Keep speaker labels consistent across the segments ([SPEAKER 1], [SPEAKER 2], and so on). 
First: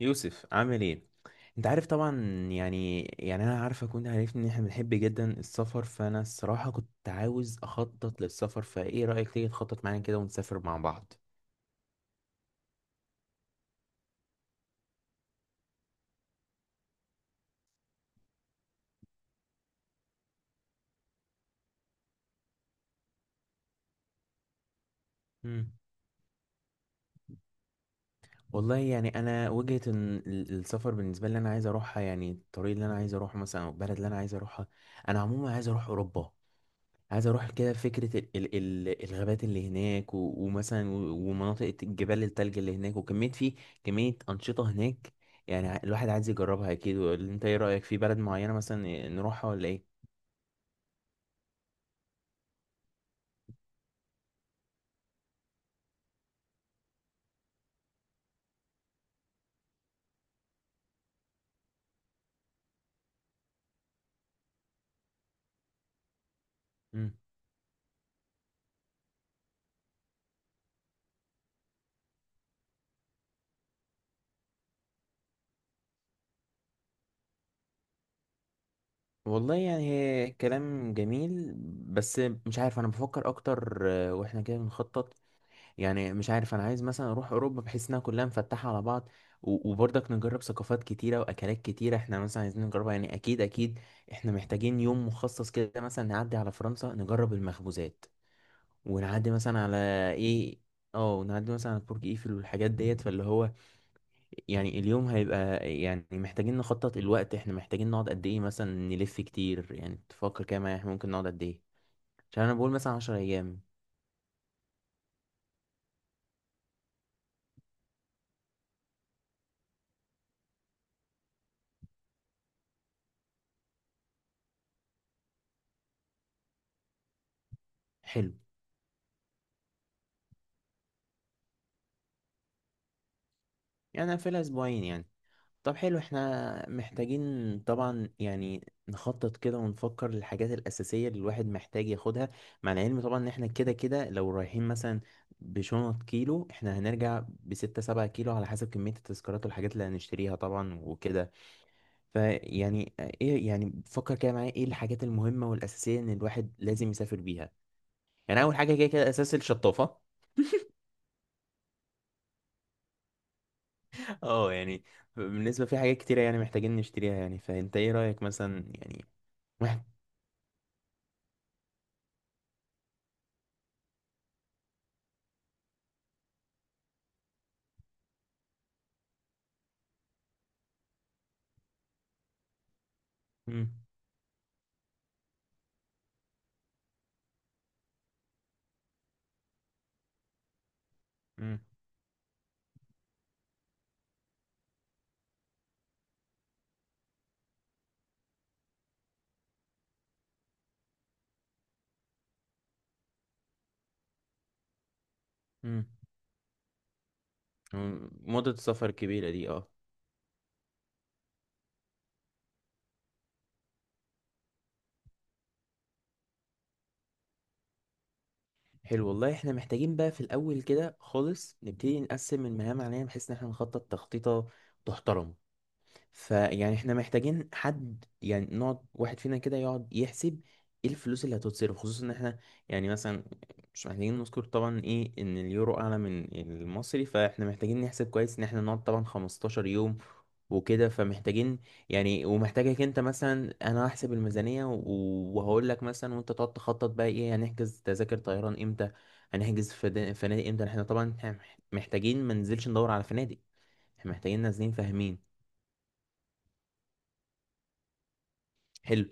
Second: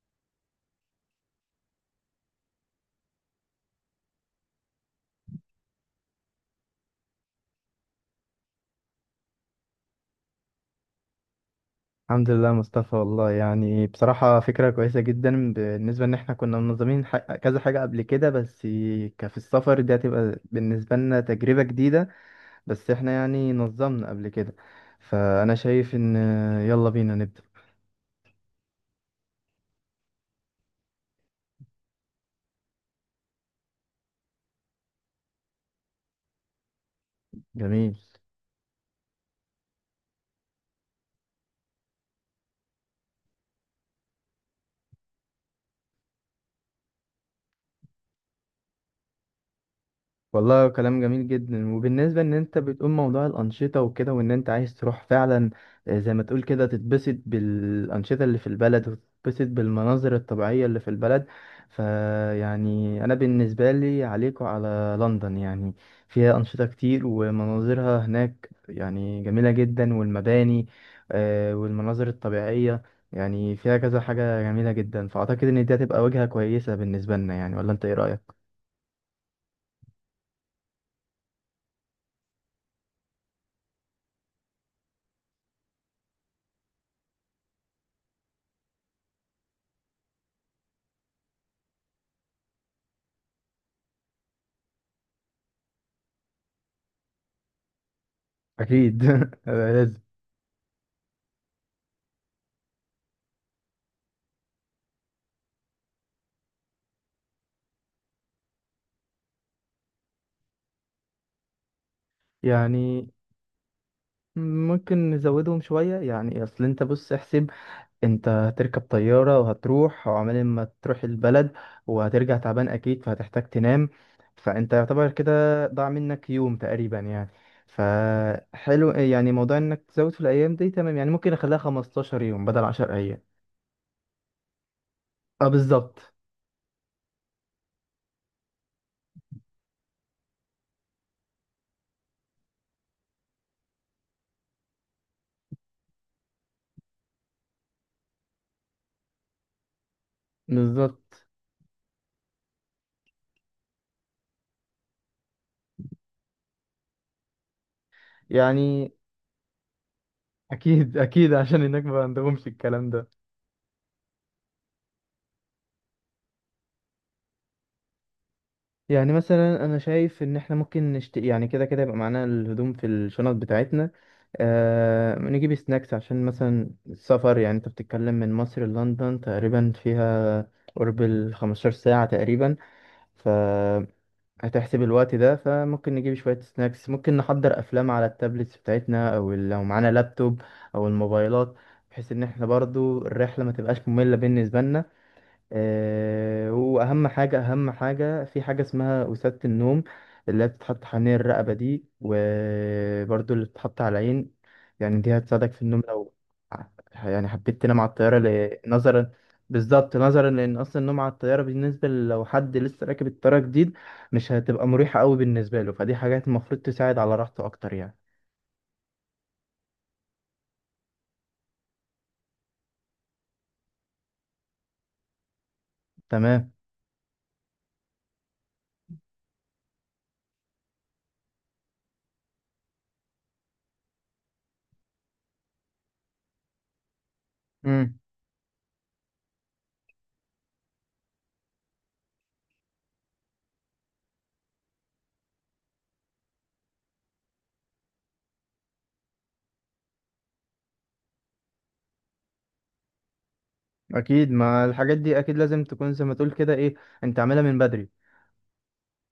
[SPEAKER 1] يوسف عامل ايه؟ انت عارف طبعا. يعني انا عارفك وانت عارفني ان احنا بنحب جدا السفر، فانا الصراحة كنت عاوز اخطط للسفر، فايه رأيك تيجي تخطط معايا كده ونسافر مع بعض.
[SPEAKER 2] الحمد لله مصطفى، والله يعني بصراحة فكرة كويسة جدا بالنسبة إن إحنا كنا منظمين كذا حاجة قبل كده. بس كفي السفر دي هتبقى بالنسبة لنا تجربة جديدة. بس إحنا يعني نظمنا قبل كده. فأنا
[SPEAKER 1] مم.
[SPEAKER 2] شايف إن يلا بينا نبدأ.
[SPEAKER 1] والله يعني انا وجهة إن السفر بالنسبة لي انا عايز اروحها، يعني الطريق اللي انا عايز اروحه مثلا او البلد اللي انا عايز اروحها. انا عموما عايز اروح اوروبا، عايز اروح كده
[SPEAKER 2] جميل.
[SPEAKER 1] فكره ال الغابات اللي هناك ومثلا ومناطق الجبال التلج اللي هناك وكميه في كميه انشطه هناك، يعني الواحد عايز يجربها اكيد. ولا انت ايه رايك في بلد معينه مثلا نروحها ولا ايه؟
[SPEAKER 2] والله كلام جميل جدا، وبالنسبة ان انت بتقول موضوع الانشطة وكده وان انت عايز تروح فعلا. زي ما تقول كده تتبسط بالانشطة اللي في البلد وتتبسط بالمناظر الطبيعية اللي في البلد. فيعني انا بالنسبة لي عليك وعلى لندن، يعني فيها انشطة كتير
[SPEAKER 1] مم.
[SPEAKER 2] ومناظرها هناك يعني جميلة جدا والمباني. والمناظر الطبيعية يعني فيها كذا حاجة جميلة جدا، فأعتقد إن دي هتبقى وجهة كويسة بالنسبة لنا، يعني ولا أنت إيه رأيك؟
[SPEAKER 1] والله يعني هي كلام جميل، بس مش عارف، انا بفكر اكتر. آه، واحنا كده بنخطط، يعني مش عارف، انا عايز مثلا اروح اوروبا بحيث انها كلها مفتحه على بعض، وبرضك نجرب ثقافات كتيره واكلات كتيره احنا مثلا عايزين نجربها، يعني اكيد اكيد. احنا محتاجين يوم مخصص كده مثلا نعدي على فرنسا نجرب المخبوزات،
[SPEAKER 2] أكيد
[SPEAKER 1] ونعدي مثلا على
[SPEAKER 2] لازم.
[SPEAKER 1] ايه، اه نعدي مثلا على برج ايفل والحاجات ديت، فاللي هو يعني اليوم هيبقى، يعني محتاجين نخطط الوقت، احنا محتاجين نقعد قد ايه، مثلا نلف كتير، يعني تفكر كده معايا احنا ممكن نقعد قد ايه، عشان انا بقول مثلا
[SPEAKER 2] يعني
[SPEAKER 1] 10 ايام.
[SPEAKER 2] ممكن نزودهم شوية، يعني أصل أنت بص احسب. أنت هتركب طيارة وهتروح وعمال ما تروح البلد وهترجع تعبان أكيد، فهتحتاج تنام. فأنت يعتبر كده ضاع منك يوم تقريبا يعني.
[SPEAKER 1] حلو،
[SPEAKER 2] فحلو يعني موضوع إنك تزود في الأيام دي تمام، يعني ممكن أخليها 15 يوم بدل 10 أيام.
[SPEAKER 1] يعني أنا في اسبوعين يعني.
[SPEAKER 2] أه
[SPEAKER 1] طب حلو،
[SPEAKER 2] بالظبط.
[SPEAKER 1] احنا محتاجين طبعا يعني نخطط كده ونفكر للحاجات الأساسية اللي الواحد محتاج ياخدها، مع العلم طبعا ان احنا كده كده لو رايحين مثلا بشنط كيلو احنا هنرجع بستة سبعة كيلو على حسب كمية التذكارات والحاجات اللي هنشتريها طبعا
[SPEAKER 2] بالظبط،
[SPEAKER 1] وكده. فيعني ايه، يعني فكر كده معايا ايه الحاجات المهمة والأساسية ان الواحد لازم يسافر بيها. يعني أول حاجة كده
[SPEAKER 2] يعني
[SPEAKER 1] كده أساس الشطافة.
[SPEAKER 2] أكيد أكيد عشان هناك ما عندهمش الكلام ده.
[SPEAKER 1] اه يعني بالنسبة في حاجات كتيرة، يعني محتاجين نشتريها، يعني فأنت ايه رأيك مثلا يعني.
[SPEAKER 2] يعني مثلا انا
[SPEAKER 1] واحد.
[SPEAKER 2] شايف ان احنا ممكن يعني كده كده يبقى معانا الهدوم في الشنط بتاعتنا. نجيب سناكس عشان مثلا السفر، يعني انت بتتكلم من مصر للندن تقريبا فيها قرب ال 15 ساعة تقريبا. ف
[SPEAKER 1] مم.
[SPEAKER 2] هتحسب الوقت ده، فممكن نجيب شوية سناكس، ممكن نحضر أفلام على التابلتس بتاعتنا أو لو معانا لابتوب أو الموبايلات،
[SPEAKER 1] مم.
[SPEAKER 2] بحيث إن احنا برضو الرحلة ما تبقاش مملة بالنسبة لنا. واهم حاجه اهم حاجه في حاجه اسمها وسادة النوم، اللي هي بتتحط حوالين الرقبه دي وبرده اللي بتتحط على العين. يعني دي هتساعدك في النوم
[SPEAKER 1] مم.
[SPEAKER 2] لو ع- يعني حبيت تنام على الطياره،
[SPEAKER 1] مدة السفر
[SPEAKER 2] نظرا.
[SPEAKER 1] الكبيرة دي اه.
[SPEAKER 2] بالظبط، نظرا لان اصلا النوم على الطياره بالنسبه لو حد لسه راكب الطياره جديد مش هتبقى مريحه قوي بالنسبه له، فدي حاجات المفروض تساعد على راحته اكتر يعني.
[SPEAKER 1] حلو والله، احنا محتاجين بقى في الأول كده خالص نبتدي نقسم المهام علينا بحيث ان احنا نخطط تخطيطة تحترم.
[SPEAKER 2] تمام.
[SPEAKER 1] فيعني احنا محتاجين حد، يعني نقعد واحد فينا كده يقعد يحسب ايه الفلوس اللي هتتصرف، خصوصا ان احنا يعني مثلا مش محتاجين نذكر طبعا ايه ان اليورو اعلى من المصري، فاحنا محتاجين
[SPEAKER 2] امم.
[SPEAKER 1] نحسب كويس ان احنا نقعد طبعا 15 يوم وكده، فمحتاجين يعني، ومحتاجك انت مثلا، هحسب الميزانية وهقول لك مثلا، وانت تقعد تخطط بقى ايه، هنحجز تذاكر طيران امتى، هنحجز فنادق امتى. احنا طبعا محتاجين ما ننزلش ندور على فنادق، احنا
[SPEAKER 2] اكيد،
[SPEAKER 1] محتاجين
[SPEAKER 2] ما
[SPEAKER 1] نازلين
[SPEAKER 2] الحاجات دي
[SPEAKER 1] فاهمين.
[SPEAKER 2] اكيد لازم تكون زي ما تقول كده ايه. انت عاملها من بدري.
[SPEAKER 1] حلو،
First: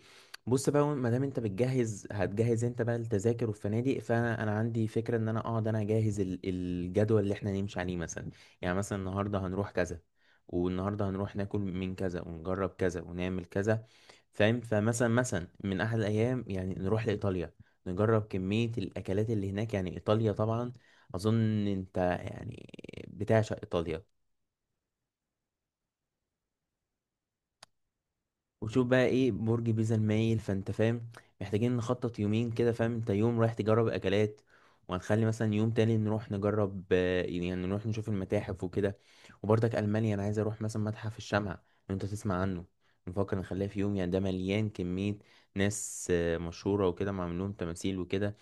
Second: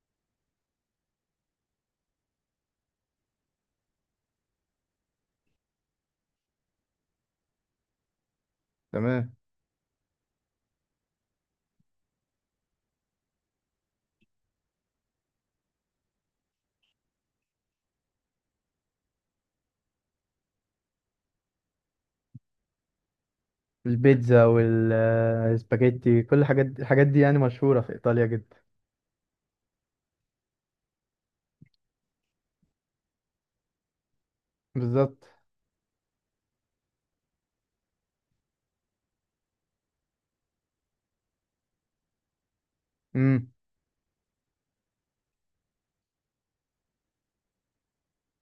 [SPEAKER 1] بص بقى، ما دام انت بتجهز، هتجهز انت بقى التذاكر والفنادق، فانا انا عندي فكره ان انا اقعد انا اجهز الجدول اللي احنا نمشي عليه مثلا، يعني مثلا
[SPEAKER 2] تمام.
[SPEAKER 1] النهارده هنروح كذا، والنهارده هنروح ناكل من كذا ونجرب كذا ونعمل كذا، فاهم؟ فمثلا من احد الايام يعني نروح لايطاليا نجرب كميه الاكلات اللي هناك، يعني ايطاليا طبعا اظن انت يعني بتعشق ايطاليا،
[SPEAKER 2] البيتزا والسباجيتي كل الحاجات دي الحاجات دي يعني مشهورة في إيطاليا جدا.
[SPEAKER 1] وشوف بقى ايه برج بيزا المايل، فانت فاهم محتاجين نخطط يومين كده. فاهم انت، يوم رايح تجرب اكلات، وهنخلي
[SPEAKER 2] بالظبط.
[SPEAKER 1] مثلا يوم تاني نروح نجرب يعني نروح نشوف المتاحف وكده. وبرضك المانيا انا عايز اروح مثلا متحف الشمع لو انت تسمع عنه، نفكر
[SPEAKER 2] امم.
[SPEAKER 1] نخليها في يوم، يعني ده مليان كمية ناس مشهورة وكده، معمول لهم تماثيل وكده.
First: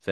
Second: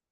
[SPEAKER 1] ف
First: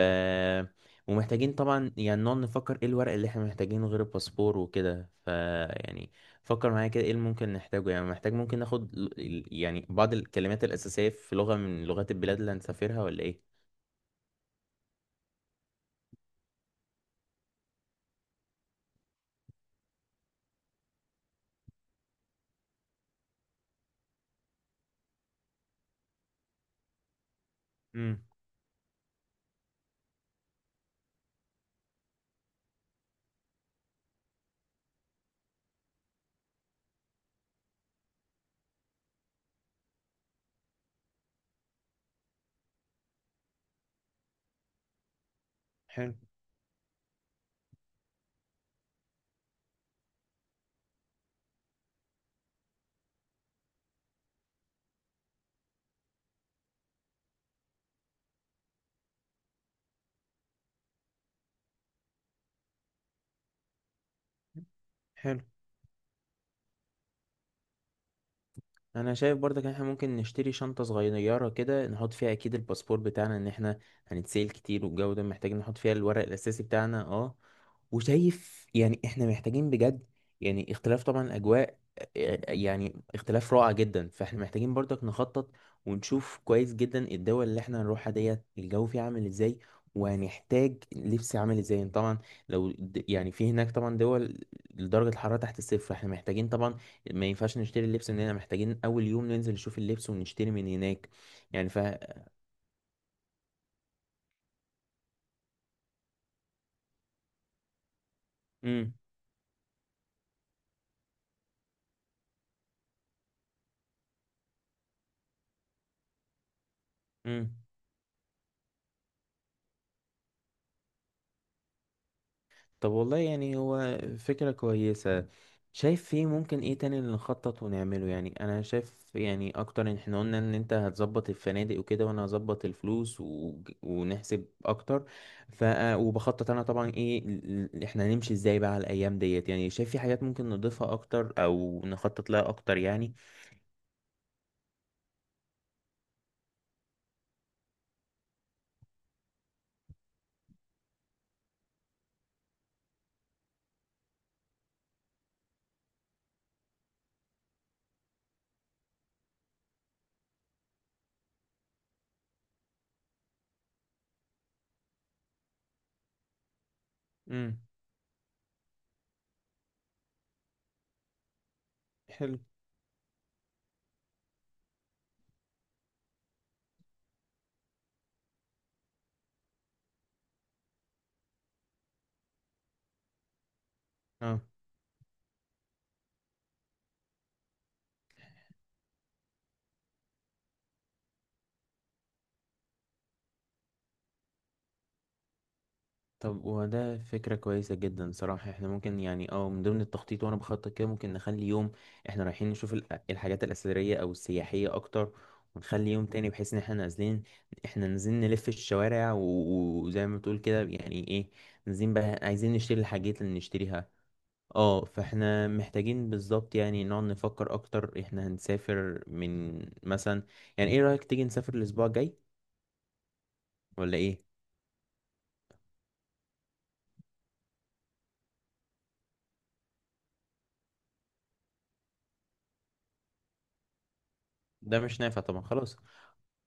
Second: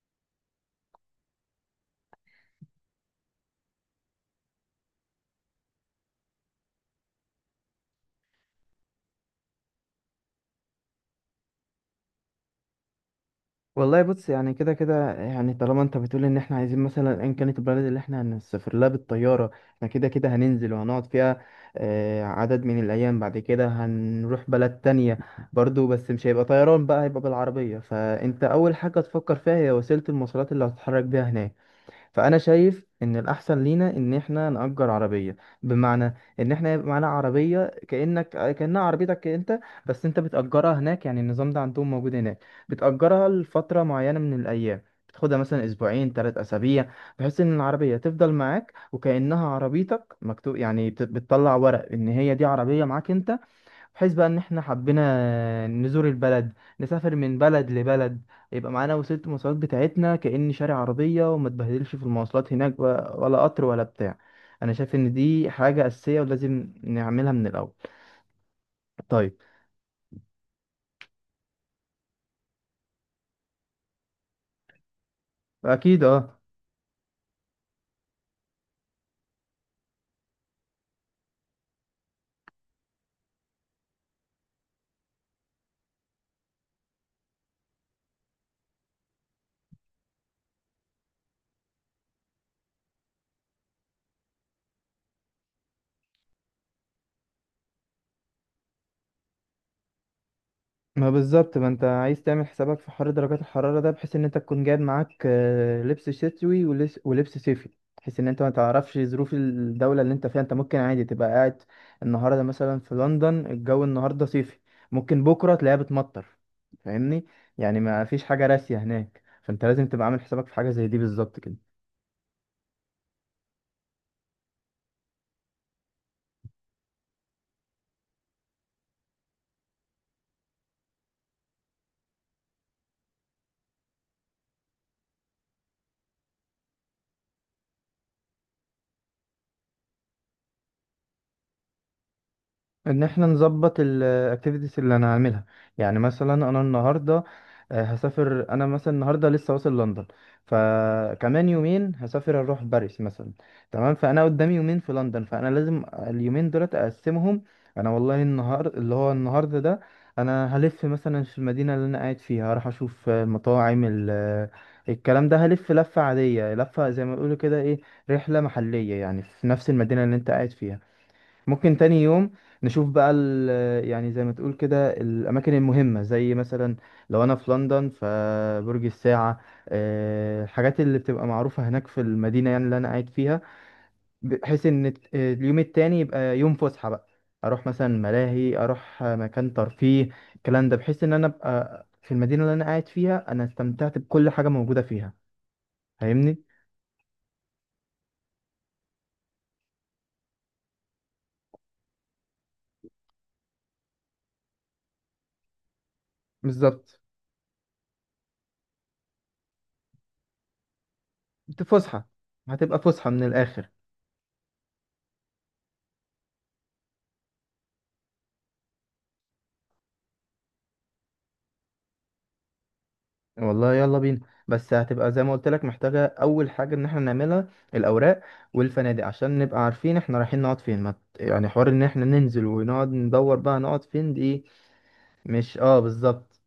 [SPEAKER 1] ومحتاجين طبعا يعني نقعد نفكر ايه الورق اللي احنا محتاجينه غير الباسبور وكده، ف يعني فكر معايا كده ايه اللي ممكن نحتاجه، يعني محتاج ممكن ناخد يعني بعض الكلمات الأساسية في لغة من لغات البلاد اللي هنسافرها ولا ايه؟
[SPEAKER 2] والله بص يعني كده كده، يعني طالما انت بتقول ان احنا عايزين مثلا ان كانت البلد اللي احنا هنسافر لها بالطياره، احنا كده كده هننزل وهنقعد فيها. عدد من الايام بعد كده هنروح بلد تانية برضو. بس مش هيبقى طيران بقى، هيبقى بالعربيه،
[SPEAKER 1] امم.
[SPEAKER 2] فانت اول حاجه تفكر فيها هي وسيله المواصلات اللي هتتحرك بيها هناك. فانا شايف ان الاحسن لينا ان احنا نأجر عربيه. بمعنى ان احنا يبقى معانا عربيه، كانها عربيتك انت، بس انت بتأجرها هناك، يعني النظام ده عندهم موجود هناك. بتأجرها لفتره معينه من الايام، بتاخدها مثلا اسبوعين
[SPEAKER 1] حلو.
[SPEAKER 2] 3 اسابيع، بحيث ان العربيه تفضل معاك وكانها عربيتك، مكتوب يعني، بتطلع ورق ان هي دي عربيه معاك انت. بحيث بقى ان احنا حبينا نزور البلد نسافر من بلد لبلد، يبقى معانا وسيلة المواصلات بتاعتنا كأن شارع عربية، وما تبهدلش في المواصلات هناك ولا قطر ولا بتاع. انا شايف ان
[SPEAKER 1] حلو،
[SPEAKER 2] دي حاجة أساسية ولازم نعملها من الأول.
[SPEAKER 1] انا
[SPEAKER 2] طيب.
[SPEAKER 1] شايف برضك ان احنا ممكن نشتري شنطة صغيرة كده نحط فيها اكيد الباسبور بتاعنا، ان احنا هنتسال كتير والجو ده، محتاجين نحط فيها
[SPEAKER 2] اكيد
[SPEAKER 1] الورق
[SPEAKER 2] اه.
[SPEAKER 1] الاساسي بتاعنا اه. وشايف يعني احنا محتاجين بجد، يعني اختلاف طبعا اجواء، يعني اختلاف رائع جدا، فاحنا محتاجين برضك نخطط ونشوف كويس جدا الدول اللي احنا هنروحها ديت الجو فيها عامل ازاي، وهنحتاج لبس عامل ازاي. يعني طبعا يعني في هناك طبعا دول درجة الحرارة تحت الصفر، احنا محتاجين طبعا ما ينفعش نشتري اللبس من هنا، محتاجين اول يوم ننزل نشوف اللبس ونشتري من
[SPEAKER 2] ما
[SPEAKER 1] هناك.
[SPEAKER 2] بالظبط، ما
[SPEAKER 1] يعني ف
[SPEAKER 2] انت عايز تعمل حسابك في حر درجات الحرارة ده بحيث ان انت تكون جايب معاك لبس شتوي ولبس صيفي. بحيث ان انت ما تعرفش ظروف الدولة اللي انت فيها، انت ممكن عادي تبقى قاعد. النهاردة مثلا في لندن الجو النهاردة صيفي، ممكن بكرة تلاقيها بتمطر. فاهمني؟
[SPEAKER 1] امم.
[SPEAKER 2] يعني ما فيش حاجة راسية هناك، فانت لازم تبقى عامل حسابك في حاجة زي دي بالظبط كده.
[SPEAKER 1] طب والله يعني هو فكرة كويسة، شايف فيه ممكن ايه تاني اللي نخطط ونعمله؟ يعني انا شايف يعني اكتر ان احنا قلنا ان انت هتظبط الفنادق وكده، وانا هظبط الفلوس و... ونحسب اكتر، ف آه، وبخطط انا طبعا ايه احنا هنمشي ازاي بقى على الايام ديت، يعني شايف في حاجات ممكن نضيفها اكتر او نخطط لها اكتر
[SPEAKER 2] ان
[SPEAKER 1] يعني.
[SPEAKER 2] احنا نظبط الاكتيفيتيز اللي انا هعملها. يعني مثلا انا النهارده هسافر، انا مثلا النهارده لسه واصل لندن، فكمان يومين هسافر اروح باريس مثلا. تمام. فانا قدامي يومين في لندن، فانا لازم اليومين دولت اقسمهم. انا والله النهار اللي هو النهارده ده، انا هلف مثلا في المدينه اللي انا قاعد فيها، هروح اشوف المطاعم الكلام ده، هلف لفه عاديه، لفه زي ما بيقولوا
[SPEAKER 1] امم.
[SPEAKER 2] كده ايه. رحله محليه، يعني في نفس المدينه اللي انت قاعد فيها. ممكن تاني يوم
[SPEAKER 1] حلو.
[SPEAKER 2] نشوف بقى يعني زي ما تقول كده الأماكن المهمة، زي مثلا لو أنا في لندن فبرج الساعة، الحاجات اللي بتبقى معروفة هناك في المدينة يعني اللي أنا قاعد فيها. بحيث إن اليوم التاني يبقى يوم فسحة بقى، أروح مثلا ملاهي، أروح مكان ترفيه الكلام ده، بحيث إن أنا أبقى في المدينة اللي أنا قاعد فيها أنا استمتعت بكل حاجة موجودة فيها. فاهمني؟
[SPEAKER 1] طب وده فكرة كويسة جدا صراحة، احنا ممكن يعني اه من ضمن التخطيط وانا بخطط كده ممكن نخلي يوم احنا رايحين نشوف الحاجات الأثرية او السياحية اكتر، ونخلي يوم تاني بحيث ان احنا
[SPEAKER 2] بالظبط،
[SPEAKER 1] نازلين، احنا نازلين نلف الشوارع وزي ما بتقول كده يعني ايه، نازلين
[SPEAKER 2] فسحة
[SPEAKER 1] بقى عايزين
[SPEAKER 2] هتبقى
[SPEAKER 1] نشتري
[SPEAKER 2] فسحة
[SPEAKER 1] الحاجات
[SPEAKER 2] من
[SPEAKER 1] اللي
[SPEAKER 2] الآخر.
[SPEAKER 1] نشتريها اه. فاحنا محتاجين بالظبط يعني نقعد نفكر اكتر، احنا هنسافر من مثلا، يعني ايه رأيك تيجي نسافر الاسبوع الجاي
[SPEAKER 2] والله
[SPEAKER 1] ولا
[SPEAKER 2] يلا بينا.
[SPEAKER 1] ايه؟
[SPEAKER 2] بس هتبقى زي ما قلت لك محتاجة أول حاجة إن احنا نعملها، الأوراق والفنادق عشان نبقى عارفين احنا رايحين نقعد فين، ما ت- يعني حوار إن احنا ننزل ونقعد ندور بقى نقعد فين دي.
[SPEAKER 1] ده مش نافع طبعا
[SPEAKER 2] مش
[SPEAKER 1] خلاص.
[SPEAKER 2] اه بالظبط.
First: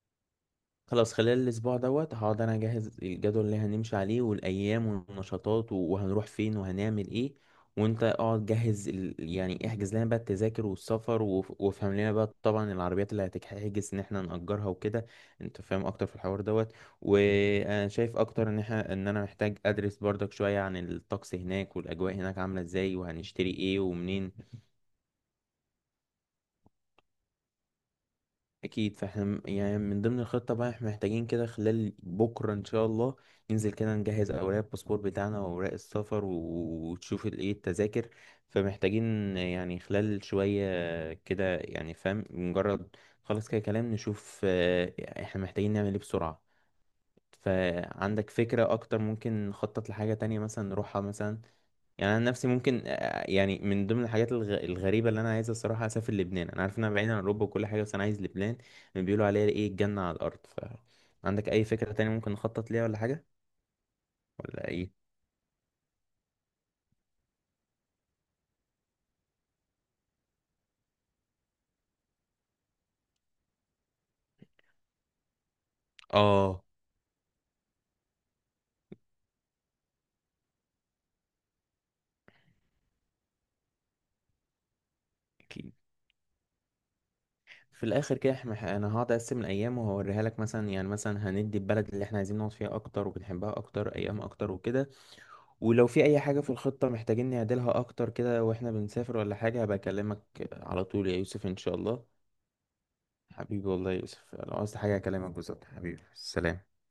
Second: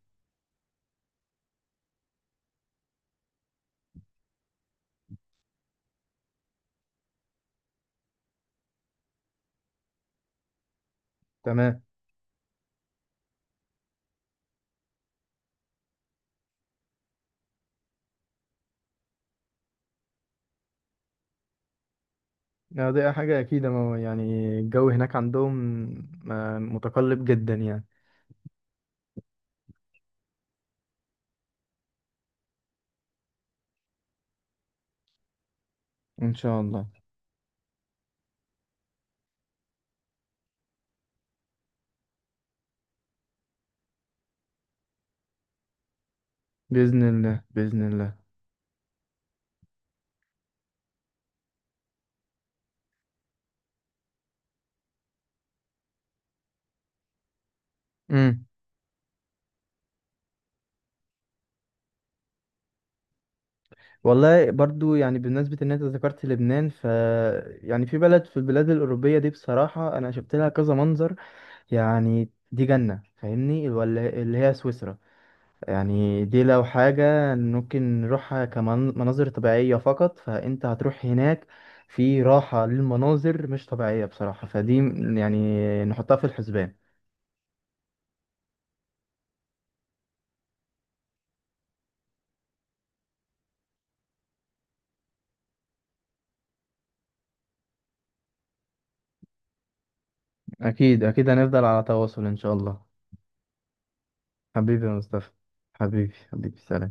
[SPEAKER 1] خلاص، خلال الأسبوع دوت هقعد أنا أجهز الجدول اللي هنمشي عليه والأيام والنشاطات وهنروح فين وهنعمل إيه، وأنت اقعد جهز ال... يعني احجز لنا بقى التذاكر والسفر وف...
[SPEAKER 2] تمام.
[SPEAKER 1] وافهم لنا بقى طبعا العربيات اللي هتحجز إن احنا نأجرها وكده، أنت فاهم أكتر في الحوار دوت. وأنا شايف أكتر إن احنا إن أنا محتاج أدرس برضك شوية عن الطقس هناك والأجواء هناك عاملة إزاي
[SPEAKER 2] دي حاجة
[SPEAKER 1] وهنشتري
[SPEAKER 2] أكيد، ما
[SPEAKER 1] إيه
[SPEAKER 2] هو يعني
[SPEAKER 1] ومنين.
[SPEAKER 2] الجو هناك عندهم متقلب جدا يعني.
[SPEAKER 1] اكيد، يعني من ضمن الخطه بقى احنا محتاجين كده خلال بكره ان شاء الله ننزل كده نجهز اوراق الباسبور بتاعنا واوراق السفر،
[SPEAKER 2] إن شاء الله.
[SPEAKER 1] وتشوف ايه التذاكر. فمحتاجين يعني خلال شويه كده، يعني فاهم، مجرد خلاص كده كلام نشوف احنا محتاجين نعمل ايه بسرعه.
[SPEAKER 2] بإذن الله بإذن الله.
[SPEAKER 1] فعندك فكره اكتر ممكن نخطط لحاجه تانية مثلا نروحها مثلا؟ يعني انا نفسي ممكن يعني من ضمن الحاجات الغريبه اللي انا عايز الصراحه اسافر لبنان، انا عارف انها بعيده عن اوروبا وكل حاجه بس انا عايز
[SPEAKER 2] امم.
[SPEAKER 1] لبنان، بيقولوا عليها ايه الجنه على الارض. ف عندك اي فكره تانية ممكن نخطط ليها ولا حاجه
[SPEAKER 2] والله
[SPEAKER 1] ولا ايه؟
[SPEAKER 2] برضو، يعني بالنسبة إن أنت ذكرت لبنان، يعني في بلد في البلاد الأوروبية دي بصراحة أنا شفت لها كذا منظر. يعني دي جنة فاهمني، ولا اللي هي سويسرا. يعني دي
[SPEAKER 1] اه
[SPEAKER 2] لو حاجة ممكن نروحها كمناظر طبيعية فقط، فأنت هتروح هناك في راحة للمناظر مش طبيعية بصراحة، فدي يعني
[SPEAKER 1] اكيد.
[SPEAKER 2] نحطها في الحسبان.
[SPEAKER 1] في الاخر كده احنا انا هقعد اقسم الايام وهوريها لك مثلا، يعني مثلا هندي البلد اللي احنا عايزين نقعد فيها اكتر وبنحبها اكتر ايام اكتر وكده، ولو في اي حاجه في الخطه محتاجين نعدلها اكتر كده واحنا بنسافر ولا حاجه هبقى اكلمك على
[SPEAKER 2] أكيد
[SPEAKER 1] طول يا
[SPEAKER 2] أكيد
[SPEAKER 1] يوسف ان
[SPEAKER 2] هنفضل
[SPEAKER 1] شاء
[SPEAKER 2] على
[SPEAKER 1] الله.
[SPEAKER 2] تواصل إن شاء الله.
[SPEAKER 1] حبيبي والله يا يوسف، لو عاوزت
[SPEAKER 2] حبيبي يا
[SPEAKER 1] حاجة
[SPEAKER 2] مصطفى،
[SPEAKER 1] أكلمك بالظبط. حبيبي
[SPEAKER 2] حبيبي حبيبي
[SPEAKER 1] سلام.
[SPEAKER 2] سلام.